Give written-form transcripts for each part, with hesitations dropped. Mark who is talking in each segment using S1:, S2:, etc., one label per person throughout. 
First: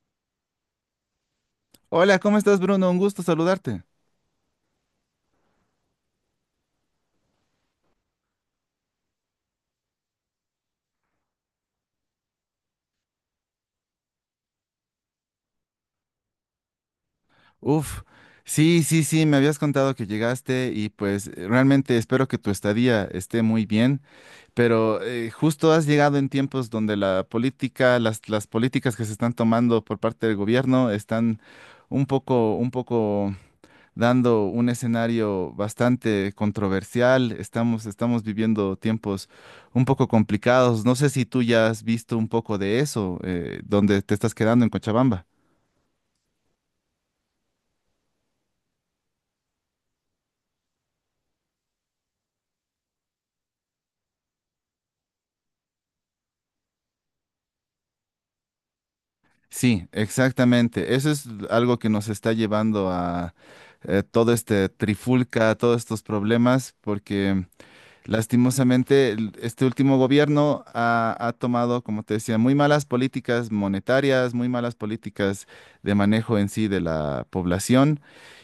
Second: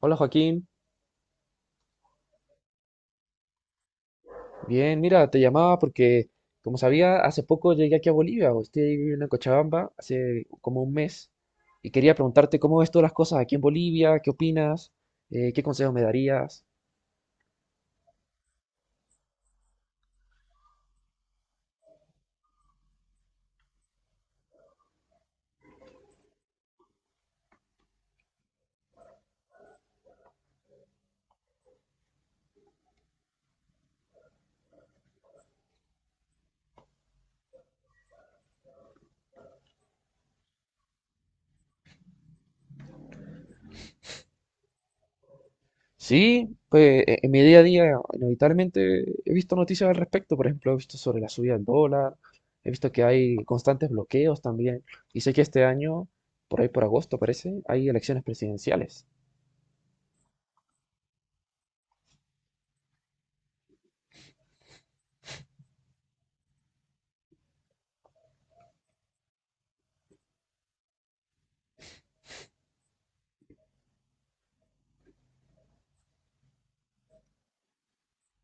S1: Hola Joaquín.
S2: Hola, ¿cómo estás, Bruno? Un gusto saludarte.
S1: Bien, mira, te llamaba porque, como sabía, hace poco llegué aquí a Bolivia, o estoy viviendo en Cochabamba hace como un mes, y quería preguntarte cómo ves todas las cosas aquí en Bolivia, qué opinas, qué consejos me darías.
S2: Uf, sí, sí, sí, me habías contado que llegaste, y pues realmente espero que tu estadía esté muy bien, pero justo has llegado en tiempos donde la política, las políticas que se están tomando por parte del gobierno están un poco dando un escenario bastante controversial. Estamos viviendo tiempos un poco complicados. No sé si tú ya has visto un poco de eso, donde te estás quedando en Cochabamba.
S1: Sí, pues en mi día a día inevitablemente he visto noticias al respecto, por ejemplo, he visto sobre la subida del dólar, he visto que hay constantes bloqueos también, y sé que este año, por ahí por agosto parece, hay elecciones presidenciales.
S2: Sí, exactamente. Eso es algo que nos está llevando a todo este trifulca, todos estos problemas, porque lastimosamente, este último gobierno ha tomado, como te decía, muy malas políticas monetarias, muy malas políticas de manejo en sí de la población,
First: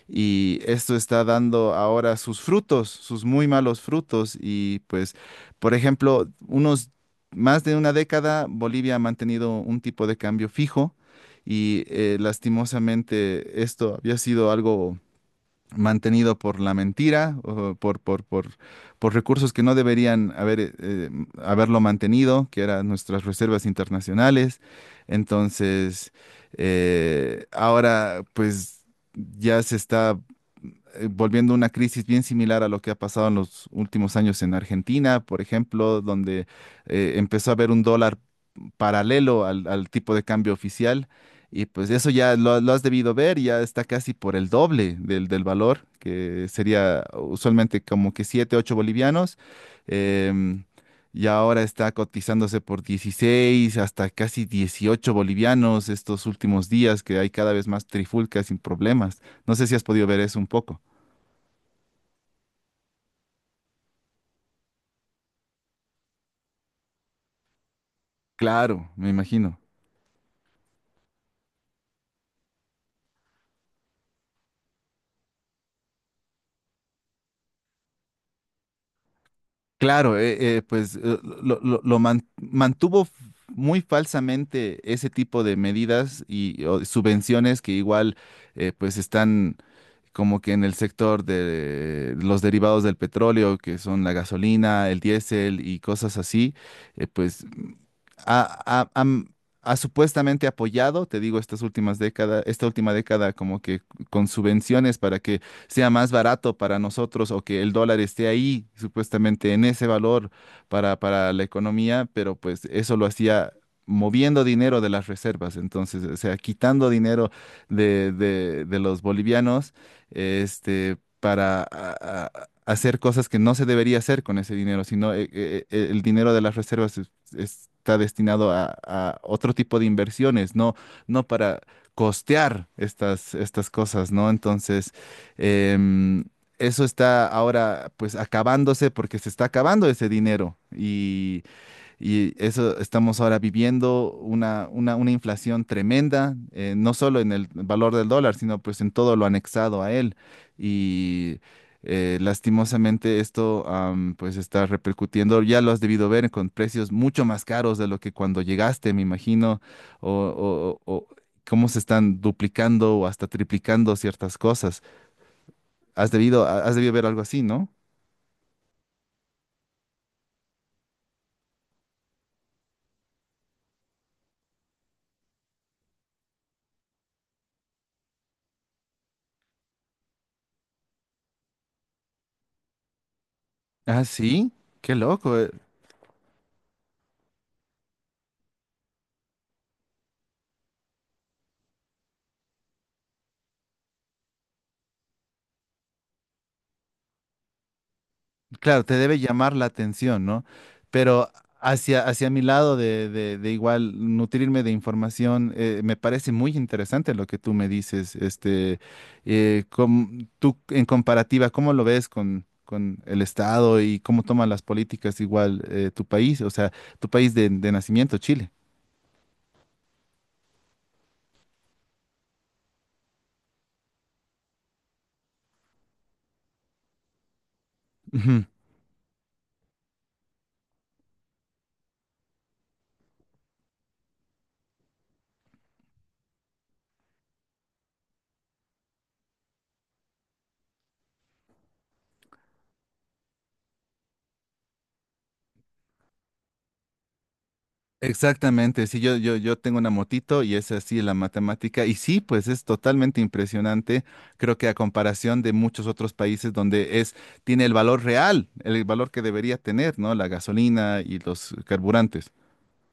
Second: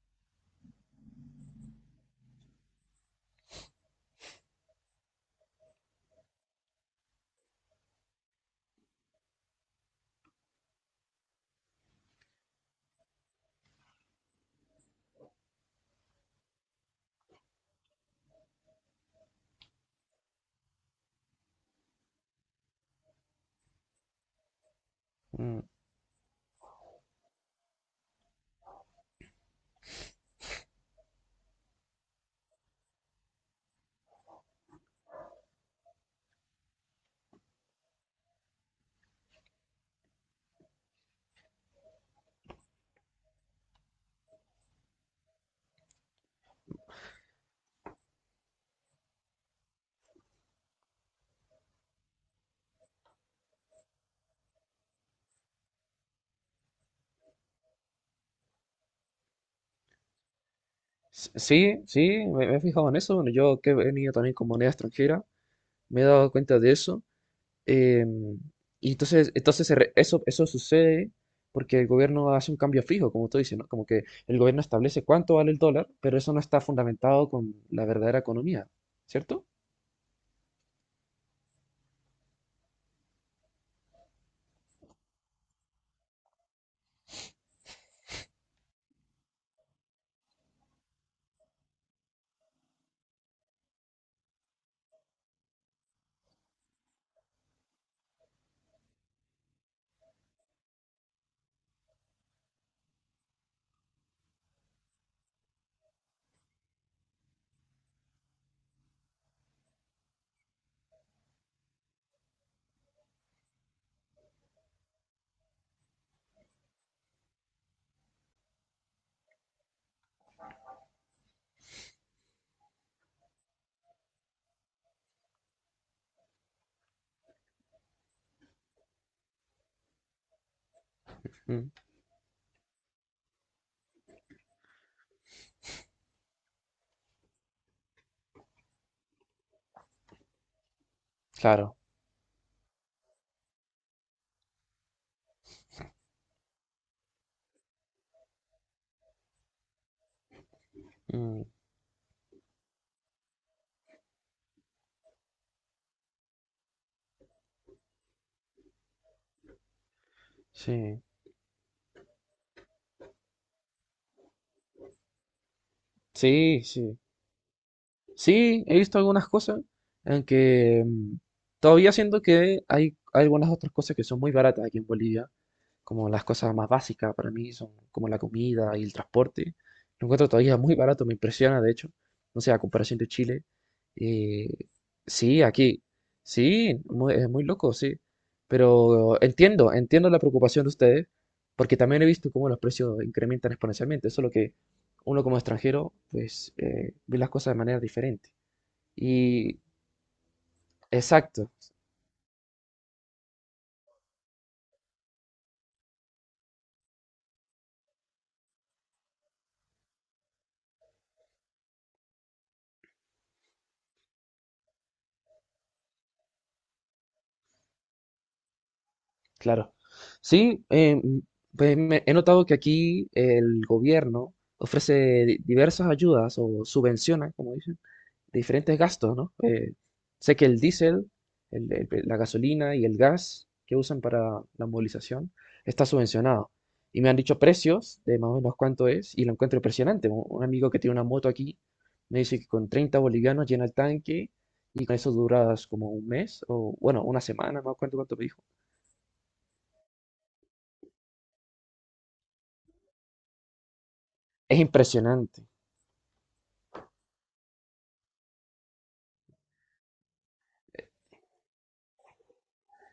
S2: y esto está dando ahora sus frutos, sus muy malos frutos. Y pues, por ejemplo, unos más de una década Bolivia ha mantenido un tipo de cambio fijo, y lastimosamente esto había sido algo mantenido por la mentira, o por recursos que no deberían haber, haberlo mantenido, que eran nuestras reservas internacionales. Entonces, ahora pues ya se está volviendo una crisis bien similar a lo que ha pasado en los últimos años en Argentina, por ejemplo, donde empezó a haber un dólar paralelo al tipo de cambio oficial. Y pues eso ya lo has debido ver, ya está casi por el doble del valor, que sería usualmente como que 7 8 bolivianos. em, y ahora está cotizándose por 16 hasta casi 18 bolivianos estos últimos días, que hay cada vez más trifulcas sin problemas. No sé si has podido ver eso un poco.
S1: Sí, sí, me he fijado en eso. Bueno, yo que he venido también con moneda extranjera, me he dado cuenta de eso. em,
S2: Claro,
S1: y
S2: me
S1: entonces,
S2: imagino.
S1: entonces eso sucede porque el gobierno hace un cambio fijo, como tú dices, ¿no? Como que el gobierno establece cuánto vale el dólar, pero eso no está fundamentado con la verdadera economía, ¿cierto?
S2: Claro, pues mantuvo muy falsamente ese tipo de medidas, y o subvenciones que igual pues están como que en el sector de los derivados del petróleo, que son la gasolina, el diésel y cosas así. Pues ha, ha- am- ha supuestamente apoyado, te digo, estas últimas décadas, esta última década, como que con subvenciones para que sea más barato para nosotros, o que el dólar esté ahí, supuestamente en ese valor, para la economía, pero pues eso lo hacía moviendo dinero de las reservas, entonces, o sea, quitando dinero de los bolivianos, este, para, hacer cosas que no se debería hacer con ese dinero, sino el dinero de las reservas está destinado a otro tipo de inversiones, no, no para
S1: Mm,
S2: costear estas cosas, ¿no? Entonces, em, eso está ahora pues acabándose porque se está acabando ese dinero, y
S1: claro.
S2: y eso estamos ahora viviendo una inflación tremenda, no solo en el valor del dólar, sino pues en todo lo anexado a él. Y
S1: Mm,
S2: lastimosamente esto, pues está repercutiendo, ya lo has debido ver con precios mucho más caros de lo que cuando llegaste, me imagino, o, o-
S1: sí,
S2: o- cómo se están duplicando o hasta triplicando ciertas cosas. Has debido,
S1: sí,
S2: has debido
S1: sí.
S2: ver algo así, ¿no?
S1: Sí, he visto algunas cosas, aunque todavía siento que hay algunas otras cosas que son muy baratas aquí en Bolivia, como las cosas más básicas para mí son como la comida y el transporte. Lo encuentro todavía muy barato, me impresiona de hecho. No sé, a comparación de Chile.
S2: Ah,
S1: eh,
S2: sí, qué loco.
S1: sí, aquí. Sí, es muy loco, sí. Pero entiendo la preocupación de ustedes, porque también he visto cómo los precios incrementan exponencialmente. Solo que uno como extranjero, pues, ve las cosas de manera diferente.
S2: Claro, te debe llamar
S1: Y
S2: la atención, ¿no? Pero
S1: exacto,
S2: hacia mi lado de igual nutrirme de información, me parece muy interesante lo que tú me dices, este, tú en comparativa, ¿cómo lo ves con el Estado y cómo toman las políticas igual tu país? O sea, tu país de nacimiento, ¿Chile?
S1: claro. Sí, pues he notado que aquí el gobierno ofrece diversas ayudas o subvenciona, como dicen,
S2: Ujú.
S1: diferentes gastos, ¿no? Sé que el diésel, la gasolina y el gas que usan para la movilización está subvencionado. Y me han dicho precios de más o menos cuánto es y lo encuentro impresionante. Un amigo que tiene una moto aquí me dice que con 30 bolivianos llena el tanque y con eso duras como un mes o, bueno, una semana, no me acuerdo cuánto me dijo.
S2: Exactamente, sí, yo tengo una motito y es así la matemática. Y sí, pues es totalmente impresionante. Creo
S1: Es
S2: que a comparación
S1: impresionante.
S2: de muchos otros países donde es, tiene el valor real, el valor que debería tener, ¿no? La gasolina y los carburantes.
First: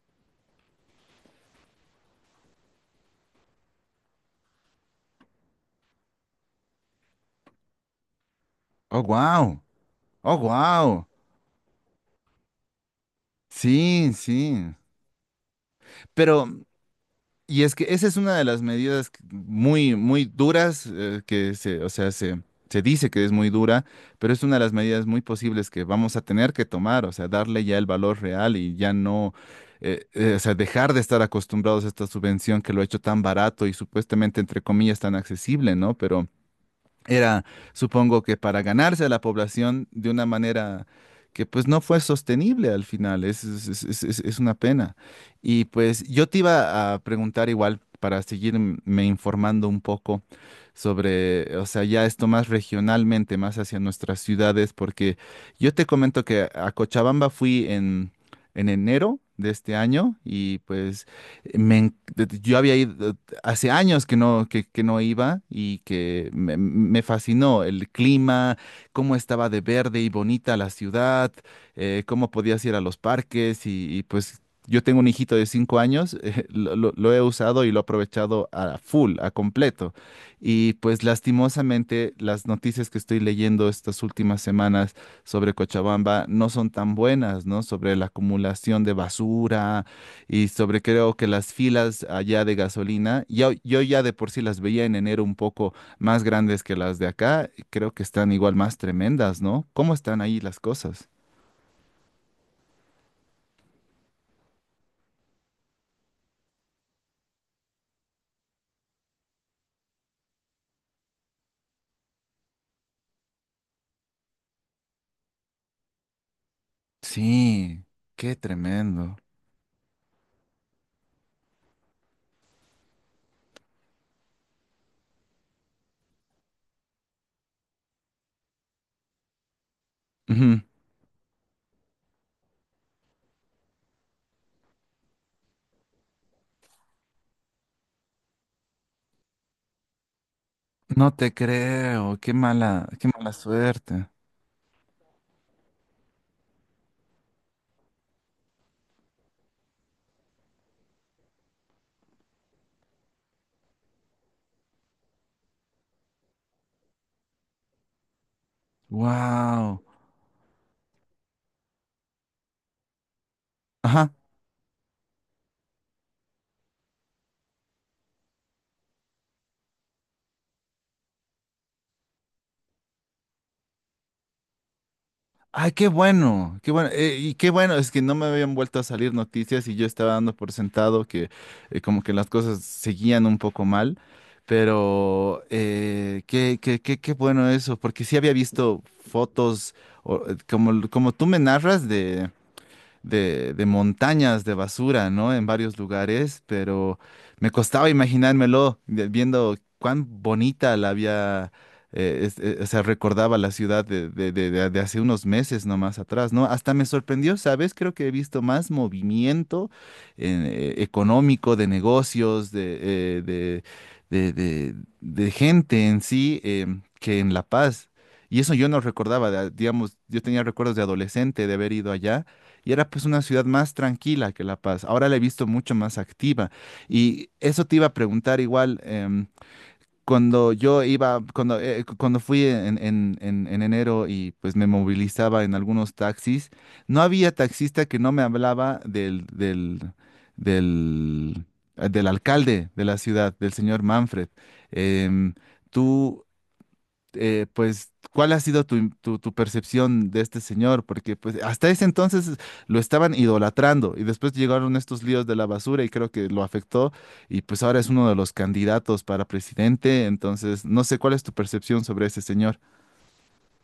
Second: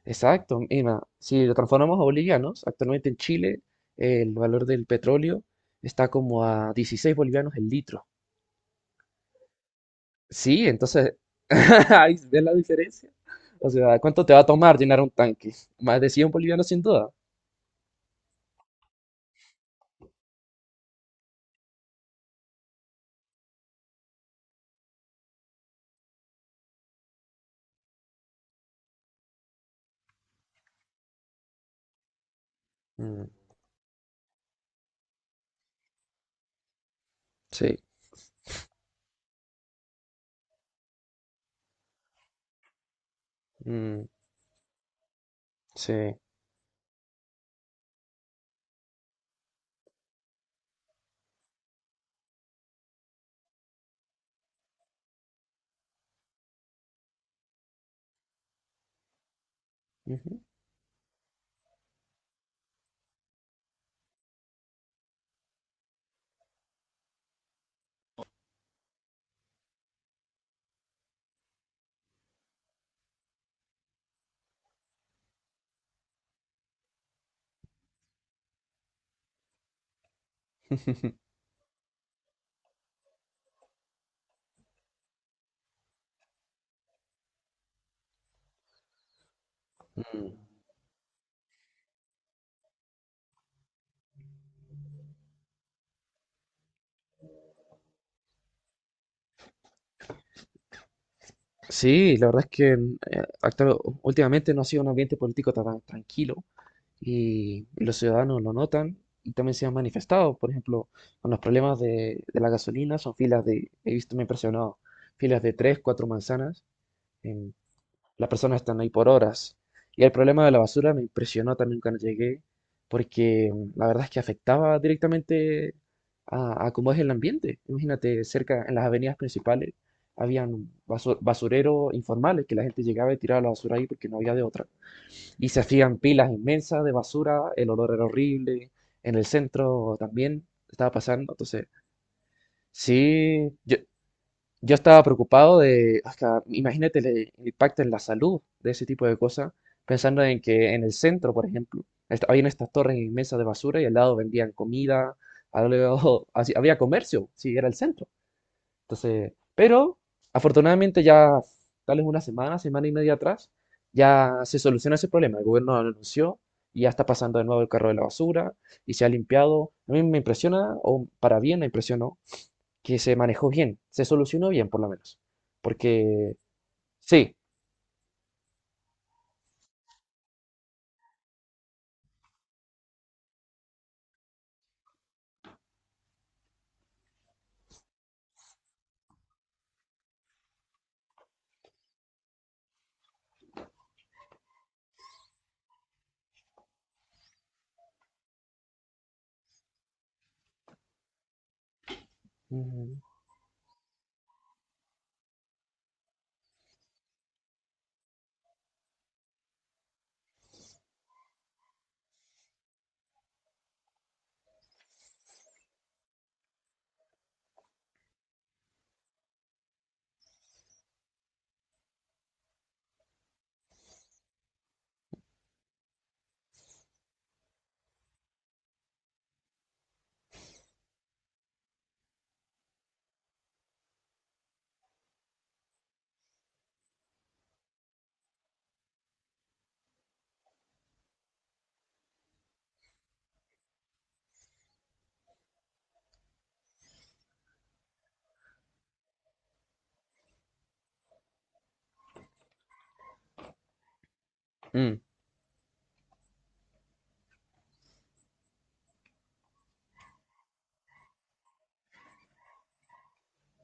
S1: Exacto. Mira, si lo transformamos a bolivianos, actualmente en Chile el valor del petróleo está como a 16 bolivianos el litro.
S2: Oh, wow. Oh,
S1: Sí,
S2: wow.
S1: entonces, ahí, ¿ves la diferencia? O sea,
S2: Sí,
S1: ¿cuánto te va a
S2: sí.
S1: tomar llenar un tanque? Más de 100
S2: Pero,
S1: bolivianos sin duda.
S2: y es que esa es una de las medidas muy, muy duras, que o sea, se dice que es muy dura, pero es una de las medidas muy posibles que vamos a tener que tomar, o sea, darle ya el valor real y ya no, o sea, dejar de estar acostumbrados a esta subvención que lo ha hecho tan
S1: Mm,
S2: barato y supuestamente, entre comillas, tan accesible, ¿no? Pero era,
S1: sí,
S2: supongo que para ganarse a la población de una manera que pues no fue sostenible al final,
S1: mm,
S2: es una pena. Y pues
S1: sí.
S2: yo te iba a preguntar igual, para seguirme informando un poco sobre, o sea, ya esto más regionalmente, más hacia nuestras ciudades, porque yo te comento que a Cochabamba fui en enero de este año,
S1: Ujú.
S2: y pues me, en- yo había ido, hace años que no iba, y que me fascinó el clima, cómo estaba de verde y bonita la ciudad, cómo podías ir a los parques, pues yo tengo un hijito de 5 años. Lo he usado y lo he aprovechado a full, a completo. Y pues lastimosamente las noticias que estoy leyendo estas últimas semanas sobre Cochabamba no son tan buenas, ¿no? Sobre la acumulación de basura,
S1: Mm.
S2: y sobre creo que las filas allá de gasolina, yo ya de por sí las veía en enero un poco más grandes que las de acá, y creo que están igual más tremendas, ¿no? ¿Cómo están ahí las cosas?
S1: Sí, la verdad es que últimamente no ha sido un ambiente político tan tranquilo. Y los ciudadanos lo notan y también se han manifestado, por ejemplo, con los problemas de la gasolina. Son filas de, he visto, me ha impresionado, filas de tres, cuatro manzanas, em,
S2: Sí,
S1: las
S2: qué
S1: personas están ahí por
S2: tremendo.
S1: horas. Y el problema de la basura me impresionó también cuando llegué, porque la verdad es que afectaba directamente a cómo es el ambiente. Imagínate, cerca, en las avenidas principales,
S2: Ujú.
S1: habían basureros informales que la gente llegaba y tiraba la basura ahí porque no había de otra. Y se hacían pilas inmensas de basura, el olor era horrible, en el centro también estaba
S2: No
S1: pasando.
S2: te
S1: Entonces,
S2: creo, qué mala
S1: sí, yo,
S2: suerte.
S1: yo estaba preocupado de, hasta, imagínate el impacto en la salud de ese tipo de cosas, pensando en que en el centro, por ejemplo, habían estas torres inmensas de basura y al lado vendían comida, al lado, así, había comercio, sí, era el centro. Entonces,
S2: Wow.
S1: pero afortunadamente ya, tal vez una semana, semana y media atrás,
S2: Ajá.
S1: ya se solucionó ese problema. El gobierno lo anunció y ya está pasando de nuevo el carro de la basura y se ha limpiado. A mí me impresiona, o para bien me impresionó, que se manejó bien, se solucionó bien por lo menos.
S2: Ay,
S1: Porque
S2: qué bueno, y
S1: sí.
S2: qué bueno. Es que no me habían vuelto a salir noticias y yo estaba dando por sentado que como que las cosas seguían un poco mal, pero qué bueno eso, porque sí había visto fotos, o, como tú me narras de montañas de basura, ¿no? En varios lugares, pero me costaba imaginármelo, viendo cuán bonita la había, o sea,
S1: Ujú.
S2: recordaba la ciudad de hace unos meses nomás atrás, ¿no? Hasta me sorprendió, ¿sabes? Creo que he visto más movimiento económico, de negocios, de, eh, de, de, de- de gente en sí, que en La Paz. Y eso yo no recordaba, digamos, yo tenía recuerdos de adolescente de haber ido allá, y era pues una ciudad más tranquila que La Paz. Ahora la he visto mucho más activa. Y eso te iba a preguntar igual, cuando yo iba, cuando, cuando fui en enero, y pues me movilizaba en algunos taxis, no había taxista que no me hablaba del, del alcalde de la ciudad, del señor Manfred. Em, tú pues, ¿cuál ha sido tu percepción de este señor? Porque pues hasta ese entonces lo estaban idolatrando, y después llegaron
S1: mm,
S2: estos líos de la basura, y creo que lo afectó, y pues ahora es uno de los candidatos para presidente, entonces no sé cuál es tu percepción sobre ese señor.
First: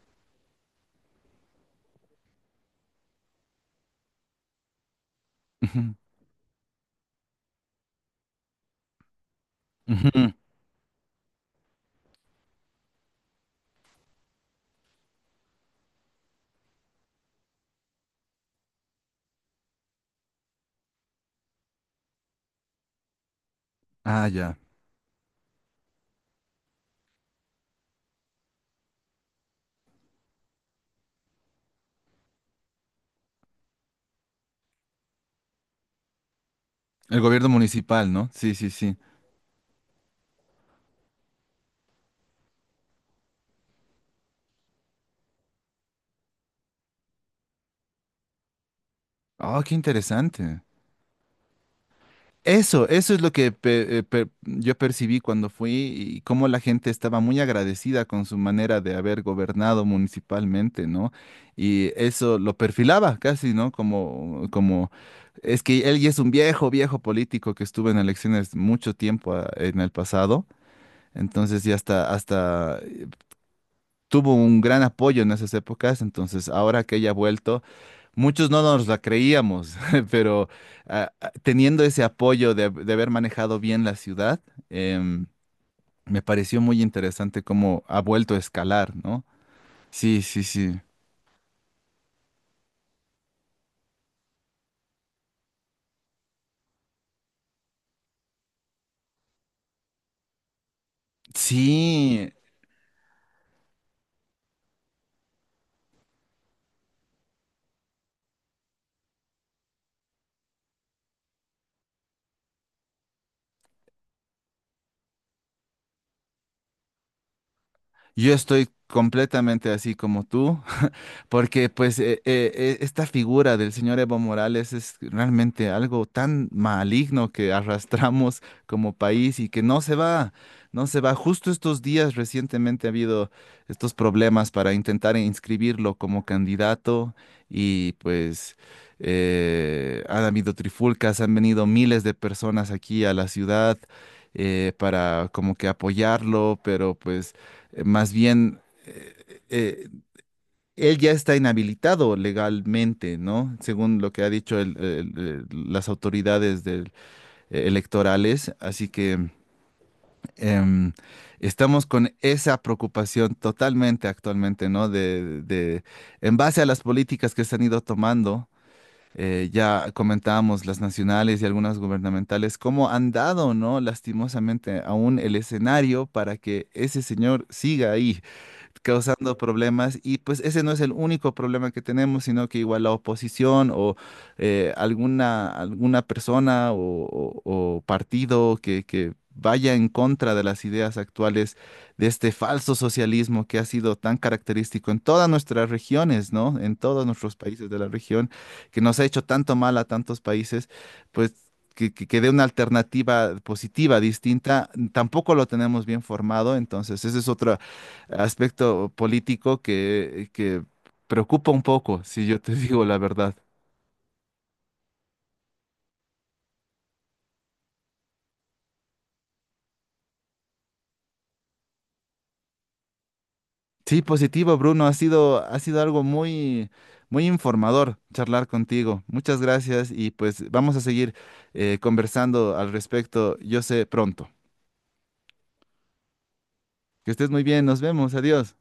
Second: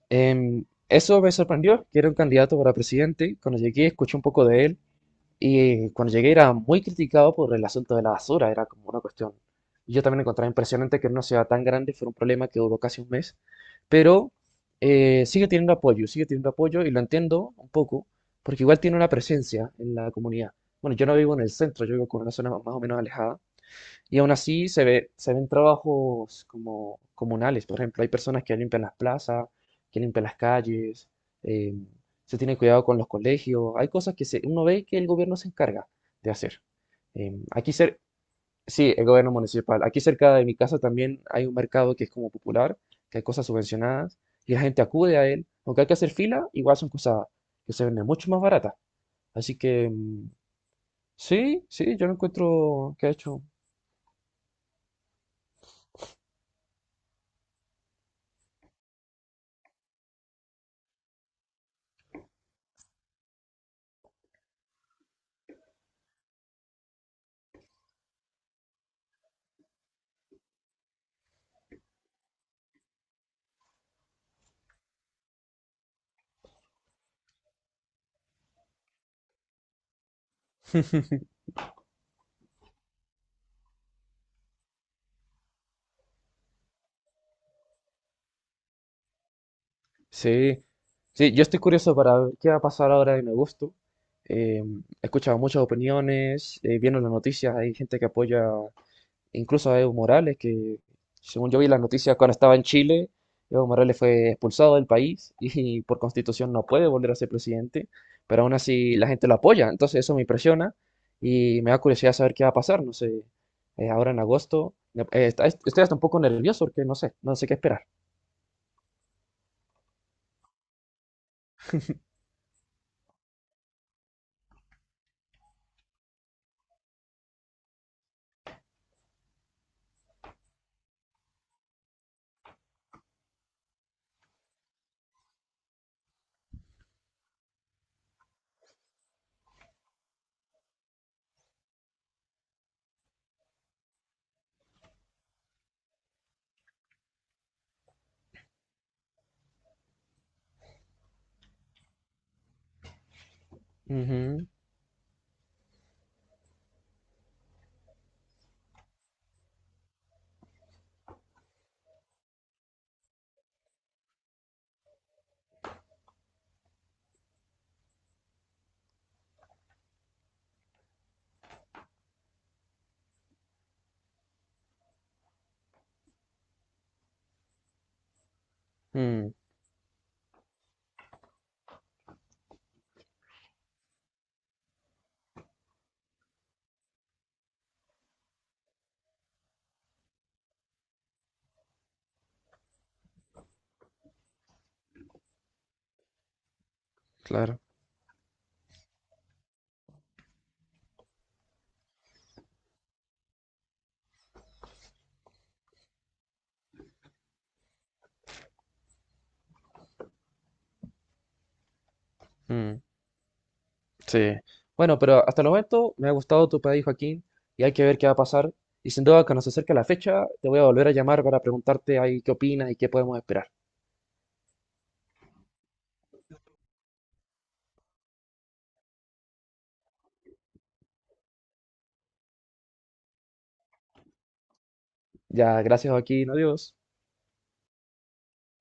S1: eso me sorprendió, que era un candidato para presidente. Cuando llegué escuché un poco de él. Y
S2: Ujú,
S1: cuando llegué era muy criticado por el asunto de la basura, era como una cuestión. Y yo también
S2: ujú.
S1: encontraba impresionante que en una ciudad tan grande fuera un problema que duró casi un mes, pero sigue teniendo apoyo y lo entiendo un poco, porque igual tiene una presencia en la comunidad. Bueno, yo no vivo en el centro, yo vivo con una zona más o menos alejada, y
S2: Ah,
S1: aún
S2: ya.
S1: así se ve, se ven trabajos como comunales. Por ejemplo, hay personas que limpian las plazas, que limpian las calles, eh, se tiene cuidado con los colegios. Hay cosas que se, uno ve que el gobierno se encarga de hacer.
S2: El gobierno
S1: Aquí
S2: municipal, ¿no? Sí, sí,
S1: sí,
S2: sí.
S1: el gobierno municipal. Aquí cerca de mi casa también hay un mercado que es como popular, que hay cosas subvencionadas y la gente acude a él. Aunque hay que hacer fila, igual son cosas que se venden mucho más baratas. Así
S2: Oh, qué
S1: que
S2: interesante.
S1: sí, sí, yo lo
S2: Eso,
S1: encuentro que ha
S2: eso es lo
S1: hecho.
S2: que yo percibí cuando fui, y cómo la gente estaba muy agradecida con su manera de haber gobernado municipalmente, ¿no? Y eso lo perfilaba casi, ¿no? Es que él ya es un viejo, viejo político que estuvo en elecciones mucho tiempo en el pasado, entonces ya hasta tuvo un gran apoyo en esas épocas, entonces ahora que haya vuelto, muchos no nos la creíamos, pero teniendo ese apoyo de haber manejado bien la ciudad, em, me pareció muy interesante cómo ha vuelto a escalar, ¿no? Sí, sí,
S1: Sí,
S2: sí.
S1: sí, yo estoy curioso para ver qué va a pasar ahora en agosto. Eh, He escuchado muchas opiniones, viendo las noticias, hay gente que apoya incluso a Evo Morales, que según yo vi las noticias
S2: Sí,
S1: cuando estaba en Chile, Evo Morales fue expulsado del país y por constitución no puede volver a ser presidente, pero aún así la gente lo apoya, entonces eso me impresiona y me da curiosidad saber qué va a pasar, no sé, ahora en agosto, estoy hasta un poco nervioso porque no sé, no sé qué esperar.
S2: yo estoy completamente así como tú. Porque pues esta figura del señor Evo Morales es realmente algo tan maligno que arrastramos como país y que no se va, no se va. Justo estos días recientemente ha habido estos problemas para intentar inscribirlo como candidato, y pues han habido trifulcas, han venido miles de personas aquí a la ciudad para como que apoyarlo, pero pues más bien eh, eh, él ya está inhabilitado legalmente, ¿no? Según lo que ha
S1: Ujú,
S2: dicho las autoridades electorales. Así que em, estamos con esa preocupación totalmente actualmente, ¿no? En base a las políticas que se han ido tomando. Ya comentábamos las nacionales y algunas gubernamentales, cómo han dado, ¿no? Lastimosamente aún el escenario para que ese señor siga ahí
S1: mm,
S2: causando problemas, y pues ese no es el único problema que tenemos, sino que igual la oposición o alguna persona o- o partido que vaya en contra de las ideas actuales de este falso socialismo que ha sido tan característico en todas nuestras regiones, ¿no? En todos nuestros
S1: claro.
S2: países de la región, que nos ha hecho tanto mal a tantos países, pues, que dé una alternativa positiva, distinta, tampoco lo tenemos bien formado. Entonces esa es otra, aspecto político que preocupa un poco, si yo te
S1: Mm,
S2: digo la verdad.
S1: sí. Bueno, pero hasta el momento me ha gustado tu país, Joaquín, y hay que ver qué va a pasar. Y sin duda, cuando se acerque la fecha, te voy a volver a llamar para preguntarte ahí qué opinas y qué podemos esperar.
S2: Sí, positivo, Bruno, ha sido algo muy, muy informador charlar contigo. Muchas gracias, y pues vamos a seguir conversando al respecto, yo sé, pronto.
S1: Ya, gracias, Joaquín. Adiós.
S2: Que estés muy bien, nos vemos, adiós.